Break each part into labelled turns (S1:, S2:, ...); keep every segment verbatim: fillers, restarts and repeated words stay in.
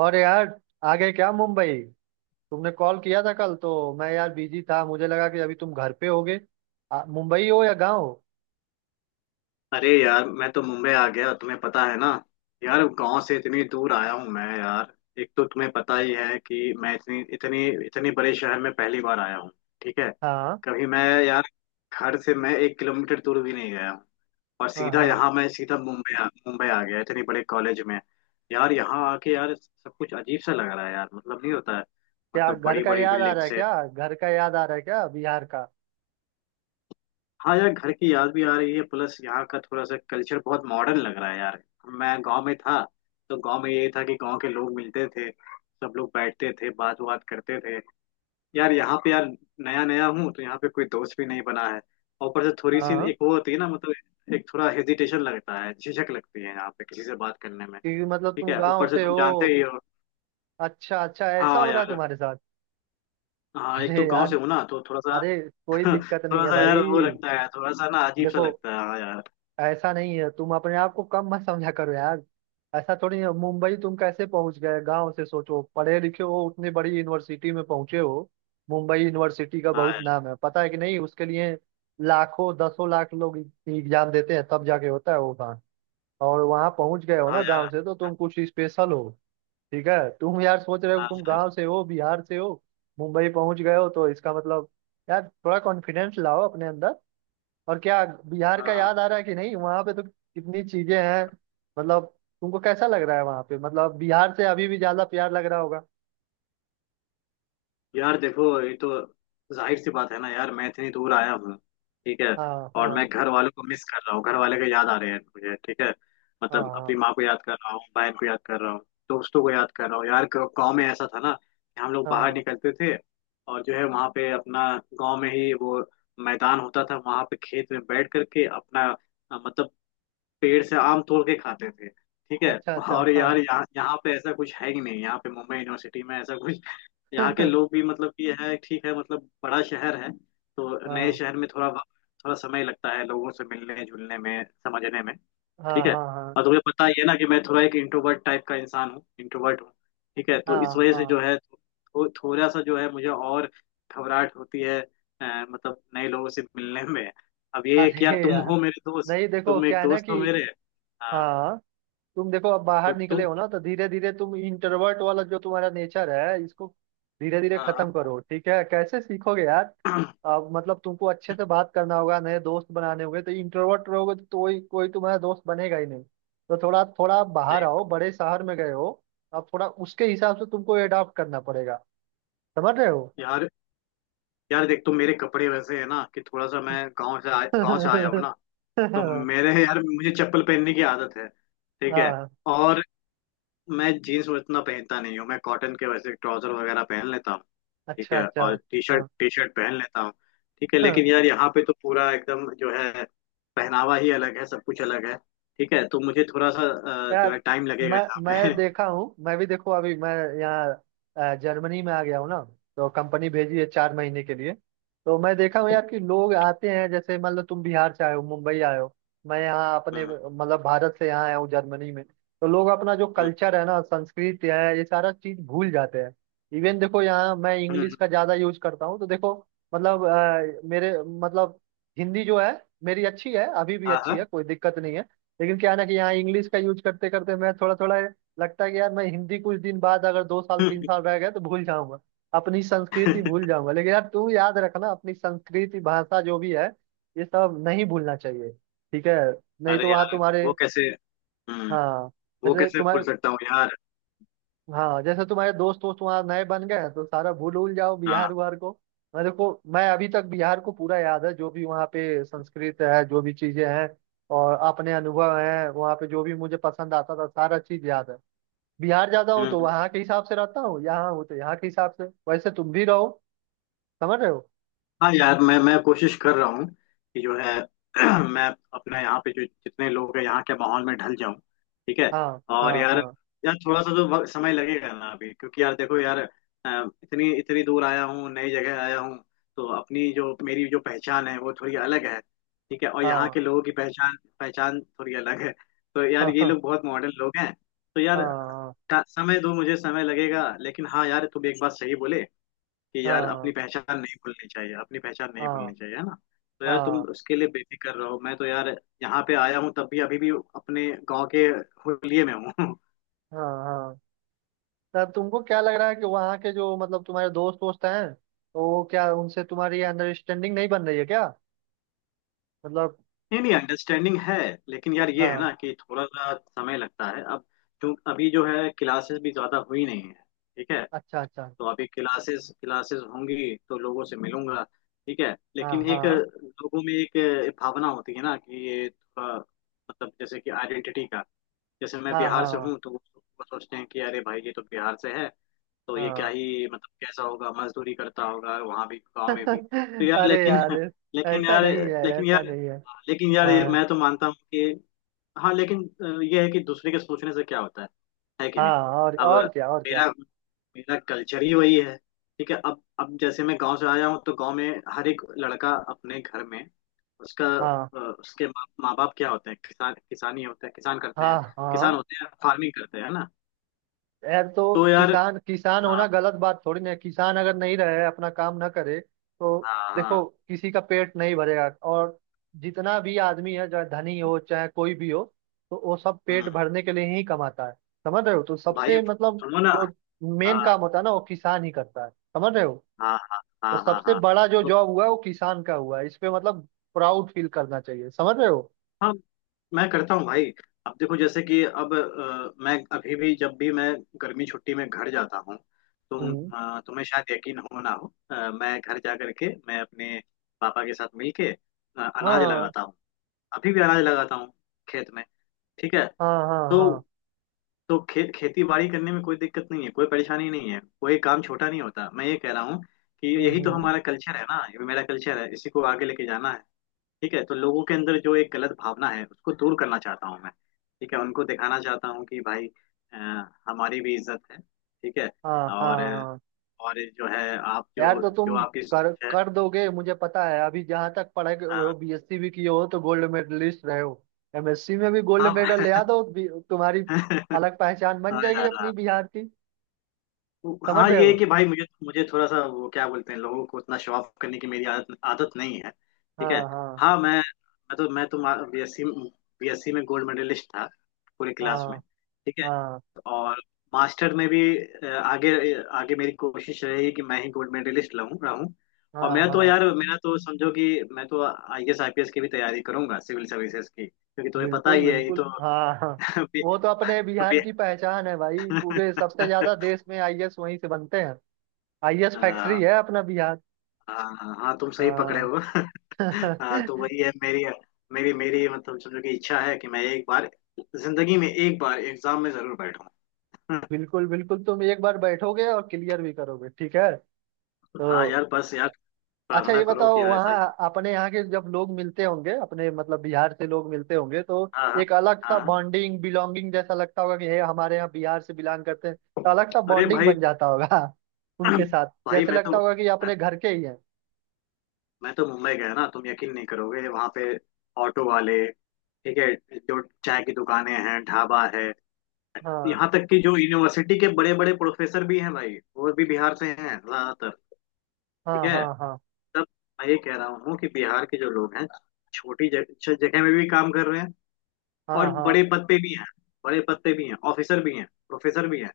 S1: और यार, आगे क्या मुंबई? तुमने कॉल किया था कल, तो मैं यार बिजी था। मुझे लगा कि अभी तुम घर पे होगे। आ, मुंबई हो या गांव?
S2: अरे यार मैं तो मुंबई आ गया तुम्हें पता है ना। यार गांव से इतनी दूर आया हूँ मैं यार। एक तो तुम्हें पता ही है कि मैं इतनी इतनी इतने बड़े शहर में पहली बार आया हूँ। ठीक है।
S1: हाँ,
S2: कभी मैं यार घर से मैं एक किलोमीटर दूर भी नहीं गया हूँ। और
S1: हाँ,
S2: सीधा
S1: हाँ।
S2: यहाँ मैं सीधा मुंबई आ, मुंबई आ गया इतने बड़े कॉलेज में। यार यहाँ आके यार सब कुछ अजीब सा लग रहा है यार मतलब नहीं होता है।
S1: क्या
S2: मतलब
S1: घर
S2: बड़ी
S1: का
S2: बड़ी
S1: याद आ रहा है?
S2: बिल्डिंग्स।
S1: क्या घर का याद आ रहा है? क्या बिहार का?
S2: हाँ यार घर की याद भी आ रही है प्लस यहाँ का थोड़ा सा कल्चर बहुत मॉडर्न लग रहा है यार। मैं गांव में था। तो गांव में ये था कि गांव के लोग मिलते थे सब लोग बैठते थे बात बात करते थे। यार यहाँ पे यार नया नया हूँ तो यहाँ पे कोई दोस्त भी नहीं बना है। और ऊपर से थोड़ी सी
S1: हाँ।
S2: एक वो होती है ना मतलब एक थोड़ा हेजिटेशन लगता है झिझक लगती है यहाँ पे किसी से बात करने में।
S1: क्योंकि मतलब
S2: ठीक
S1: तुम
S2: है
S1: गांव
S2: ऊपर से
S1: से
S2: तुम जानते
S1: हो।
S2: ही हो।
S1: अच्छा, अच्छा, ऐसा
S2: हाँ
S1: हो रहा है
S2: यार।
S1: तुम्हारे साथ?
S2: हाँ एक तो
S1: अरे
S2: गांव
S1: यार,
S2: से हूँ ना तो थोड़ा सा।
S1: अरे, कोई दिक्कत नहीं
S2: थोड़ा
S1: है
S2: सा यार
S1: भाई।
S2: वो लगता है थोड़ा सा ना अजीब सा
S1: देखो,
S2: लगता है हाँ यार।
S1: ऐसा नहीं है। तुम अपने आप को कम मत समझा करो यार। ऐसा थोड़ी है, मुंबई तुम कैसे पहुंच गए गांव से? सोचो, पढ़े लिखे हो, उतनी बड़ी यूनिवर्सिटी में पहुंचे हो। मुंबई यूनिवर्सिटी का
S2: हाँ
S1: बहुत
S2: यार।
S1: नाम है, पता है कि नहीं, उसके लिए। लाखों, दसों लाख लोग एग्जाम देते हैं, तब जाके होता है वो काम। और वहां पहुंच गए हो
S2: हाँ
S1: ना गांव
S2: यार।
S1: से, तो तुम कुछ स्पेशल हो। ठीक है, तुम यार सोच रहे हो
S2: हाँ
S1: तुम
S2: सर।
S1: गांव से हो, बिहार से हो, मुंबई पहुंच गए हो तो इसका मतलब, यार थोड़ा कॉन्फिडेंस लाओ अपने अंदर। और क्या? बिहार
S2: हाँ
S1: का
S2: हाँ।
S1: याद आ रहा है कि नहीं, वहां पे तो कितनी चीजें हैं? मतलब, तुमको कैसा लग रहा है वहां पे, मतलब बिहार से अभी भी ज्यादा प्यार लग रहा होगा।
S2: यार देखो ये तो जाहिर सी बात है ना यार मैं इतनी दूर आया हूँ। ठीक है।
S1: हाँ,
S2: और मैं
S1: हाँ,
S2: घर वालों को मिस कर रहा हूँ घर वाले को याद आ रहे हैं मुझे। ठीक है।
S1: हाँ,
S2: मतलब
S1: हाँ,
S2: अपनी माँ को याद कर रहा हूँ बहन को याद कर रहा हूँ दोस्तों को याद कर रहा हूँ यार। गाँव गाँव में ऐसा था ना कि हम लोग बाहर
S1: हाँ।
S2: निकलते थे। और जो है वहाँ पे अपना गाँव में ही वो मैदान होता था वहाँ पे खेत में बैठ करके अपना अ, मतलब पेड़ से आम तोड़ के खाते थे। ठीक है।
S1: अच्छा, अच्छा,
S2: और यार
S1: हाँ।
S2: यहाँ यहाँ पे ऐसा कुछ है ही नहीं यहाँ पे मुंबई यूनिवर्सिटी में ऐसा कुछ। यहाँ के लोग भी मतलब कि है ठीक है मतलब बड़ा शहर है। तो नए
S1: हाँ,
S2: शहर में थोड़ा वक्त- थोड़ा समय लगता है लोगों से मिलने जुलने में समझने में।
S1: हाँ,
S2: ठीक है।
S1: हाँ, हाँ,
S2: और तुम्हें पता ही है ना कि मैं थोड़ा एक इंट्रोवर्ट टाइप का इंसान हूँ इंट्रोवर्ट हूँ। ठीक है तो इस
S1: हाँ,
S2: वजह से
S1: हाँ।
S2: जो है थो, थोड़ा सा जो है मुझे और घबराहट होती है अ, मतलब नए लोगों से मिलने में। अब ये है
S1: अरे
S2: कि यार तुम
S1: यार,
S2: हो मेरे दोस्त
S1: नहीं देखो,
S2: तुम
S1: क्या
S2: एक
S1: है ना
S2: दोस्त
S1: कि,
S2: हो मेरे। हाँ
S1: हाँ, तुम देखो अब
S2: तो
S1: बाहर निकले
S2: तुम।
S1: हो ना, तो धीरे धीरे तुम इंट्रोवर्ट वाला जो तुम्हारा नेचर है इसको, धीरे धीरे खत्म
S2: हाँ।
S1: करो। ठीक है, कैसे सीखोगे यार।
S2: हाँ।
S1: अब मतलब तुमको अच्छे से बात करना होगा, नए दोस्त बनाने होंगे, तो इंट्रोवर्ट रहोगे तो, तो कोई कोई तुम्हारा दोस्त बनेगा ही नहीं। तो थोड़ा थोड़ा बाहर
S2: सही
S1: आओ,
S2: बात।
S1: बड़े शहर में गए हो, अब थोड़ा उसके हिसाब से तुमको एडॉप्ट करना पड़ेगा। समझ रहे हो?
S2: यार यार देख तुम मेरे कपड़े वैसे है ना कि थोड़ा सा मैं गांव से आ, गांव से आया हूँ ना। तो मेरे यार मुझे चप्पल पहनने की आदत है। ठीक है
S1: हाँ,
S2: और मैं जीन्स उतना पहनता नहीं हूँ मैं कॉटन के वैसे ट्राउजर वगैरह पहन लेता हूँ। ठीक
S1: अच्छा,
S2: है
S1: अच्छा,
S2: और टी
S1: हाँ,
S2: शर्ट टी शर्ट पहन लेता हूँ। ठीक है
S1: हाँ।
S2: लेकिन यार यहाँ पे तो पूरा एकदम जो है पहनावा ही अलग है सब कुछ अलग है। ठीक है तो मुझे थोड़ा सा अ, जो
S1: यार,
S2: है टाइम लगेगा
S1: मैं
S2: यहाँ पे।
S1: मैं देखा हूँ। मैं भी देखो, अभी मैं यहाँ अ, जर्मनी में आ गया हूँ ना। तो कंपनी भेजी है चार महीने के लिए। तो मैं देखा हूँ यार कि लोग आते हैं, जैसे मतलब तुम बिहार से आए हो, मुंबई आए हो। मैं यहाँ अपने
S2: हम्म।
S1: मतलब भारत से यहाँ आया हूँ जर्मनी में, तो लोग अपना जो
S2: हम्म।
S1: कल्चर है ना, संस्कृति है, ये सारा चीज भूल जाते हैं। इवन देखो, यहाँ मैं इंग्लिश
S2: हम्म।
S1: का ज्यादा यूज करता हूँ तो देखो, मतलब अ, मेरे मतलब, हिंदी जो है, मेरी अच्छी है, अभी भी
S2: हाँ।
S1: अच्छी है,
S2: हाँ।
S1: कोई दिक्कत नहीं है। लेकिन क्या है ना कि यहाँ इंग्लिश का यूज करते करते मैं थोड़ा थोड़ा, लगता है कि यार मैं हिंदी कुछ दिन बाद, अगर दो साल तीन साल रह गए तो भूल जाऊंगा। अपनी संस्कृति भूल जाऊंगा, लेकिन यार तू याद रखना, अपनी संस्कृति, भाषा जो भी है, ये सब नहीं भूलना चाहिए। ठीक है। नहीं तो
S2: अरे
S1: वहाँ
S2: यार
S1: तुम्हारे,
S2: वो कैसे हम्म
S1: हाँ
S2: वो
S1: जैसे
S2: कैसे भूल
S1: तुम्हारे
S2: सकता हूँ यार।
S1: हाँ जैसे तुम्हारे दोस्त वोस्त वहाँ नए बन गए हैं, तो सारा भूल उल जाओ बिहार
S2: हाँ।
S1: उहार को। मैं देखो, मैं अभी तक बिहार को पूरा याद है, जो भी वहाँ पे संस्कृत है, जो भी चीजें हैं, और अपने अनुभव हैं वहाँ पे, जो भी मुझे पसंद आता था, सारा चीज याद है। बिहार जाता हूँ
S2: हम्म।
S1: तो
S2: हम्म।
S1: वहाँ के हिसाब से रहता हूँ, यहाँ हूँ तो यहाँ के हिसाब से। वैसे तुम भी रहो। समझ रहे हो?
S2: हाँ यार मैं मैं कोशिश कर रहा हूँ कि जो है मैं अपने यहाँ पे जो जितने लोग हैं यहाँ के माहौल में ढल जाऊँ। ठीक है।
S1: हाँ,
S2: और
S1: हाँ,
S2: यार
S1: हाँ,
S2: यार थोड़ा सा तो वक्त- समय लगेगा ना अभी क्योंकि यार देखो यार अ, इतनी इतनी दूर आया हूँ नई जगह आया हूँ। तो अपनी जो मेरी जो पहचान है वो थोड़ी अलग है। ठीक है और यहाँ
S1: हाँ,
S2: के लोगों की पहचान पहचान थोड़ी अलग है। तो यार ये
S1: हाँ,
S2: लोग बहुत मॉडर्न लोग हैं। तो
S1: हाँ,
S2: यार
S1: हाँ,
S2: टा- समय दो मुझे समय लगेगा लेकिन हाँ यार तुम एक बात सही बोले कि
S1: हाँ,
S2: यार अपनी
S1: हाँ,
S2: पहचान नहीं भूलनी चाहिए अपनी पहचान नहीं
S1: हाँ,
S2: भूलनी चाहिए है ना। तो यार तुम उसके लिए बेफिक्र रहो मैं तो यार यहाँ पे आया हूँ तब भी अभी भी अपने गांव के हुलिये में हूँ।
S1: हाँ, हाँ। तब तुमको क्या लग रहा है कि वहाँ के, जो मतलब तुम्हारे दोस्त वोस्त हैं, तो वो क्या, उनसे तुम्हारी अंडरस्टैंडिंग नहीं बन रही है क्या? मतलब,
S2: नहीं नहीं अंडरस्टैंडिंग है लेकिन यार ये है
S1: हाँ,
S2: ना कि थोड़ा सा समय लगता है अब। क्यों अभी जो है क्लासेस भी ज्यादा हुई नहीं है। ठीक है
S1: अच्छा, अच्छा,
S2: तो अभी क्लासेस क्लासेस होंगी तो लोगों से मिलूंगा। ठीक है
S1: हाँ,
S2: लेकिन एक
S1: हाँ,
S2: लोगों में एक भावना होती है ना कि ये थोड़ा मतलब जैसे कि आइडेंटिटी का। जैसे मैं
S1: हाँ,
S2: बिहार से
S1: हाँ,
S2: हूँ तो वो सोचते हैं कि अरे भाई ये तो बिहार से है। तो ये क्या
S1: हाँ।
S2: ही मतलब कैसा होगा मजदूरी करता होगा वहां भी गाँव में भी। तो यार
S1: अरे
S2: लेकिन।
S1: यार,
S2: लेकिन
S1: ऐसा
S2: यार
S1: नहीं है,
S2: लेकिन
S1: ऐसा
S2: यार
S1: नहीं है।
S2: लेकिन यार ये
S1: हाँ,
S2: मैं तो मानता हूँ कि। हाँ लेकिन अ, ये है कि दूसरे के सोचने से क्या होता है। है कि नहीं।
S1: हाँ, और
S2: अब
S1: और क्या, और क्या?
S2: मेरा मेरा कल्चर ही वही है। ठीक है अब अब जैसे मैं गांव से आया हूँ तो गांव में हर एक लड़का अपने घर में उसका
S1: हाँ,
S2: अ, उसके माँ माँ बाप क्या होते हैं किसान किसानी होते हैं किसान करते हैं
S1: हाँ,
S2: किसान
S1: हाँ।
S2: होते हैं फार्मिंग करते हैं ना।
S1: यार तो,
S2: तो यार।
S1: किसान किसान
S2: हाँ
S1: होना गलत बात थोड़ी ना है, किसान अगर नहीं रहे, अपना काम ना करे तो,
S2: हाँ
S1: देखो
S2: हाँ।
S1: किसी का पेट नहीं भरेगा। और जितना भी आदमी है, चाहे धनी हो, चाहे कोई भी हो, तो वो सब पेट
S2: हम्म।
S1: भरने के लिए ही कमाता है। समझ रहे हो? तो
S2: भाई
S1: सबसे मतलब,
S2: सुनो ना।
S1: जो मेन
S2: हाँ
S1: काम होता है ना, वो किसान ही करता है। समझ रहे हो?
S2: हाँ हाँ
S1: तो
S2: हाँ हाँ
S1: सबसे
S2: हाँ
S1: बड़ा जो
S2: तो।
S1: जॉब हुआ है वो किसान का हुआ है, इस पे मतलब प्राउड फील करना चाहिए। समझ रहे हो?
S2: हाँ मैं करता हूँ भाई। अब देखो जैसे कि अब अ, मैं अभी भी जब भी मैं गर्मी छुट्टी में घर जाता हूँ तुम
S1: हम्म,
S2: अ, तुम्हें शायद यकीन हो ना हो अ, मैं घर जा करके मैं अपने पापा के साथ मिलके अ, अनाज
S1: हाँ,
S2: लगाता हूँ अभी भी अनाज लगाता हूँ खेत में। ठीक है।
S1: हाँ, हाँ,
S2: तो
S1: हाँ,
S2: तो खे, खेती बाड़ी करने में कोई दिक्कत नहीं है कोई परेशानी नहीं है कोई काम छोटा नहीं होता। मैं ये कह रहा हूँ कि
S1: हम्म,
S2: यही तो
S1: हम्म,
S2: हमारा कल्चर है ना ये मेरा कल्चर है इसी को आगे लेके जाना है। ठीक है तो लोगों के अंदर जो एक गलत भावना है उसको दूर करना चाहता हूँ मैं। ठीक है उनको दिखाना चाहता हूँ कि भाई अ, हमारी भी इज्जत है। ठीक है
S1: हाँ, हाँ,
S2: और
S1: हाँ।
S2: और जो है आप
S1: यार
S2: जो
S1: तो
S2: जो
S1: तुम,
S2: आपकी
S1: कर
S2: सोच है।
S1: कर दोगे, मुझे पता है। अभी जहाँ तक पढ़ाई के-
S2: अ,
S1: वो बी एस सी भी किए हो तो गोल्ड मेडलिस्ट रहे हो। एम एस सी में भी गोल्ड मेडल ले आ
S2: हाँ।
S1: दो भी- तुम्हारी अलग पहचान बन
S2: हाँ
S1: जाएगी
S2: यार।
S1: अपनी बिहार की। समझ
S2: हाँ
S1: रहे
S2: ये है
S1: हो?
S2: कि भाई मुझे मुझे थोड़ा सा वो क्या बोलते हैं लोगों को उतना शो ऑफ करने की मेरी आदत आदत नहीं है। ठीक है।
S1: हाँ, हाँ,
S2: हाँ मैं मैं तो मैं तो बीएससी बीएससी में गोल्ड मेडलिस्ट था पूरे क्लास में।
S1: हाँ,
S2: ठीक है।
S1: हाँ,
S2: और मास्टर में भी अ, आगे आगे मेरी कोशिश रही कि मैं ही गोल्ड मेडलिस्ट लाऊं रहूं। और
S1: हाँ,
S2: मैं तो
S1: हाँ,
S2: यार मेरा तो समझो कि मैं तो आईएएस आईपीएस की भी तैयारी करूंगा सिविल सर्विसेज की क्योंकि तुम्हें पता
S1: बिल्कुल,
S2: ही है ये
S1: बिल्कुल,
S2: तो।
S1: हाँ, हाँ।
S2: अभी-
S1: वो तो अपने बिहार
S2: अभी-
S1: की पहचान है भाई, पूरे सबसे ज्यादा देश में आई ए एस वहीं से बनते हैं। आई ए एस फैक्ट्री
S2: हाँ।
S1: है अपना बिहार।
S2: हाँ हाँ हाँ तुम सही पकड़े
S1: हाँ।
S2: हो। हाँ तो वही है मेरी मेरी मेरी मतलब समझो कि इच्छा है कि मैं एक बार जिंदगी में एक बार एग्जाम में जरूर बैठूं।
S1: बिल्कुल, बिल्कुल, तुम एक बार बैठोगे और क्लियर भी करोगे, ठीक है।
S2: हाँ
S1: तो,
S2: यार बस यार
S1: अच्छा
S2: प्रार्थना
S1: ये
S2: करो
S1: बताओ,
S2: कि ऐसा ही
S1: वहाँ
S2: हो।
S1: अपने यहाँ के जब लोग मिलते होंगे, अपने मतलब बिहार से लोग मिलते होंगे तो,
S2: हाँ
S1: एक अलग
S2: हाँ हाँ।
S1: सा
S2: हाँ।
S1: बॉन्डिंग बिलोंगिंग जैसा लगता होगा कि हे, हमारे यहाँ बिहार से बिलोंग करते हैं, तो अलग सा
S2: अरे
S1: बॉन्डिंग
S2: भाई।
S1: बन जाता होगा। उनके साथ
S2: भाई
S1: जैसे
S2: मैं
S1: लगता
S2: तो
S1: होगा कि अपने घर के ही हैं।
S2: मैं तो मुंबई गया ना तुम यकीन नहीं करोगे वहां पे ऑटो वाले। ठीक है जो चाय की दुकानें हैं ढाबा है
S1: हाँ,
S2: यहाँ तक कि जो यूनिवर्सिटी के बड़े बड़े प्रोफेसर भी हैं भाई वो भी बिहार से हैं ज्यादातर। ठीक
S1: हाँ,
S2: है।
S1: हाँ, हाँ,
S2: तब मैं ये कह रहा हूँ कि बिहार के जो लोग हैं छोटी जग- छ- जगह में भी काम कर रहे हैं
S1: हाँ,
S2: और
S1: हाँ,
S2: बड़े पद पे भी हैं बड़े पद पे भी हैं ऑफिसर भी हैं प्रोफेसर भी हैं।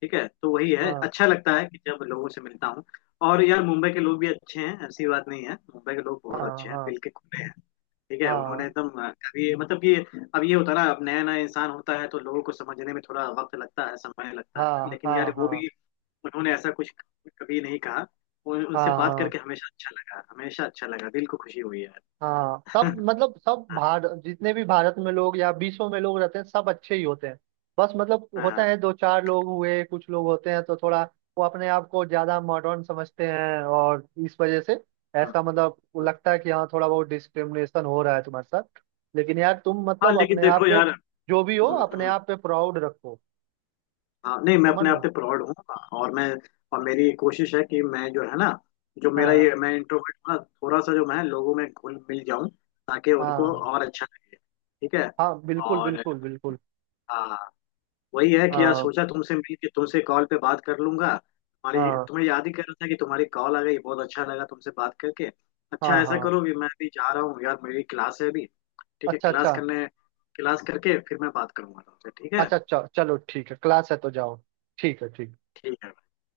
S2: ठीक है तो वही है
S1: हाँ,
S2: अच्छा लगता है कि जब लोगों से मिलता हूँ। और यार मुंबई के लोग भी अच्छे हैं ऐसी बात नहीं है मुंबई के लोग बहुत
S1: हाँ,
S2: अच्छे हैं
S1: हाँ,
S2: दिल के खुले हैं। ठीक है
S1: हाँ,
S2: उन्होंने एकदम अभी मतलब कि अब ये होता है ना अब नया नया इंसान होता है तो लोगों को समझने में थोड़ा वक्त लगता है समय लगता
S1: हाँ,
S2: है लेकिन
S1: हाँ,
S2: यार
S1: हाँ,
S2: वो
S1: हाँ,
S2: भी उन्होंने ऐसा कुछ कभी नहीं कहा। उन, उनसे
S1: हाँ,
S2: बात
S1: हाँ,
S2: करके हमेशा अच्छा लगा हमेशा अच्छा लगा दिल को खुशी हुई यार।
S1: हाँ, सब मतलब सब
S2: हाँ
S1: भारत, जितने भी भारत में लोग या विश्व में लोग रहते हैं, सब अच्छे ही होते हैं। बस मतलब
S2: हाँ
S1: होता
S2: हाँ
S1: है, दो चार लोग हुए, कुछ लोग होते हैं तो थोड़ा, वो अपने आप को ज्यादा मॉडर्न समझते हैं, और इस वजह से
S2: हाँ
S1: ऐसा मतलब वो
S2: हाँ,
S1: लगता है कि हाँ, थोड़ा बहुत डिस्क्रिमिनेशन हो रहा है तुम्हारे साथ। लेकिन यार तुम
S2: हाँ,
S1: मतलब
S2: लेकिन
S1: अपने आप
S2: देखो
S1: पे,
S2: यार।
S1: जो भी हो
S2: हम्म,
S1: अपने
S2: हम्म,
S1: आप पे प्राउड रखो।
S2: हाँ नहीं मैं
S1: समझ
S2: अपने
S1: रहे
S2: आप
S1: हो?
S2: पे प्राउड हूँ। और मैं और मेरी कोशिश है कि मैं जो है ना जो मेरा
S1: हाँ,
S2: ये मैं इंट्रोवर्ट हूँ ना थोड़ा सा जो मैं लोगों में घुल मिल जाऊँ ताकि
S1: हाँ,
S2: उनको
S1: हाँ,
S2: और अच्छा लगे। ठीक है।
S1: हाँ, बिल्कुल,
S2: और
S1: बिल्कुल, बिल्कुल,
S2: हाँ वही है कि यार
S1: हाँ,
S2: सोचा तुमसे मिल के तुमसे कॉल पे बात कर लूंगा तुम्हारी
S1: हाँ,
S2: तुम्हें याद ही कर रहा था कि तुम्हारी कॉल आ गई बहुत अच्छा लगा तुमसे बात करके।
S1: हाँ,
S2: अच्छा ऐसा
S1: हाँ।
S2: करो कि मैं भी जा रहा हूँ यार मेरी क्लास है अभी। ठीक है
S1: अच्छा,
S2: क्लास
S1: अच्छा,
S2: करने क्लास करके फिर मैं बात करूंगा तुमसे। ठीक है
S1: अच्छा, च- चलो, ठीक है, क्लास है तो जाओ। ठीक है, ठीक।
S2: ठीक है।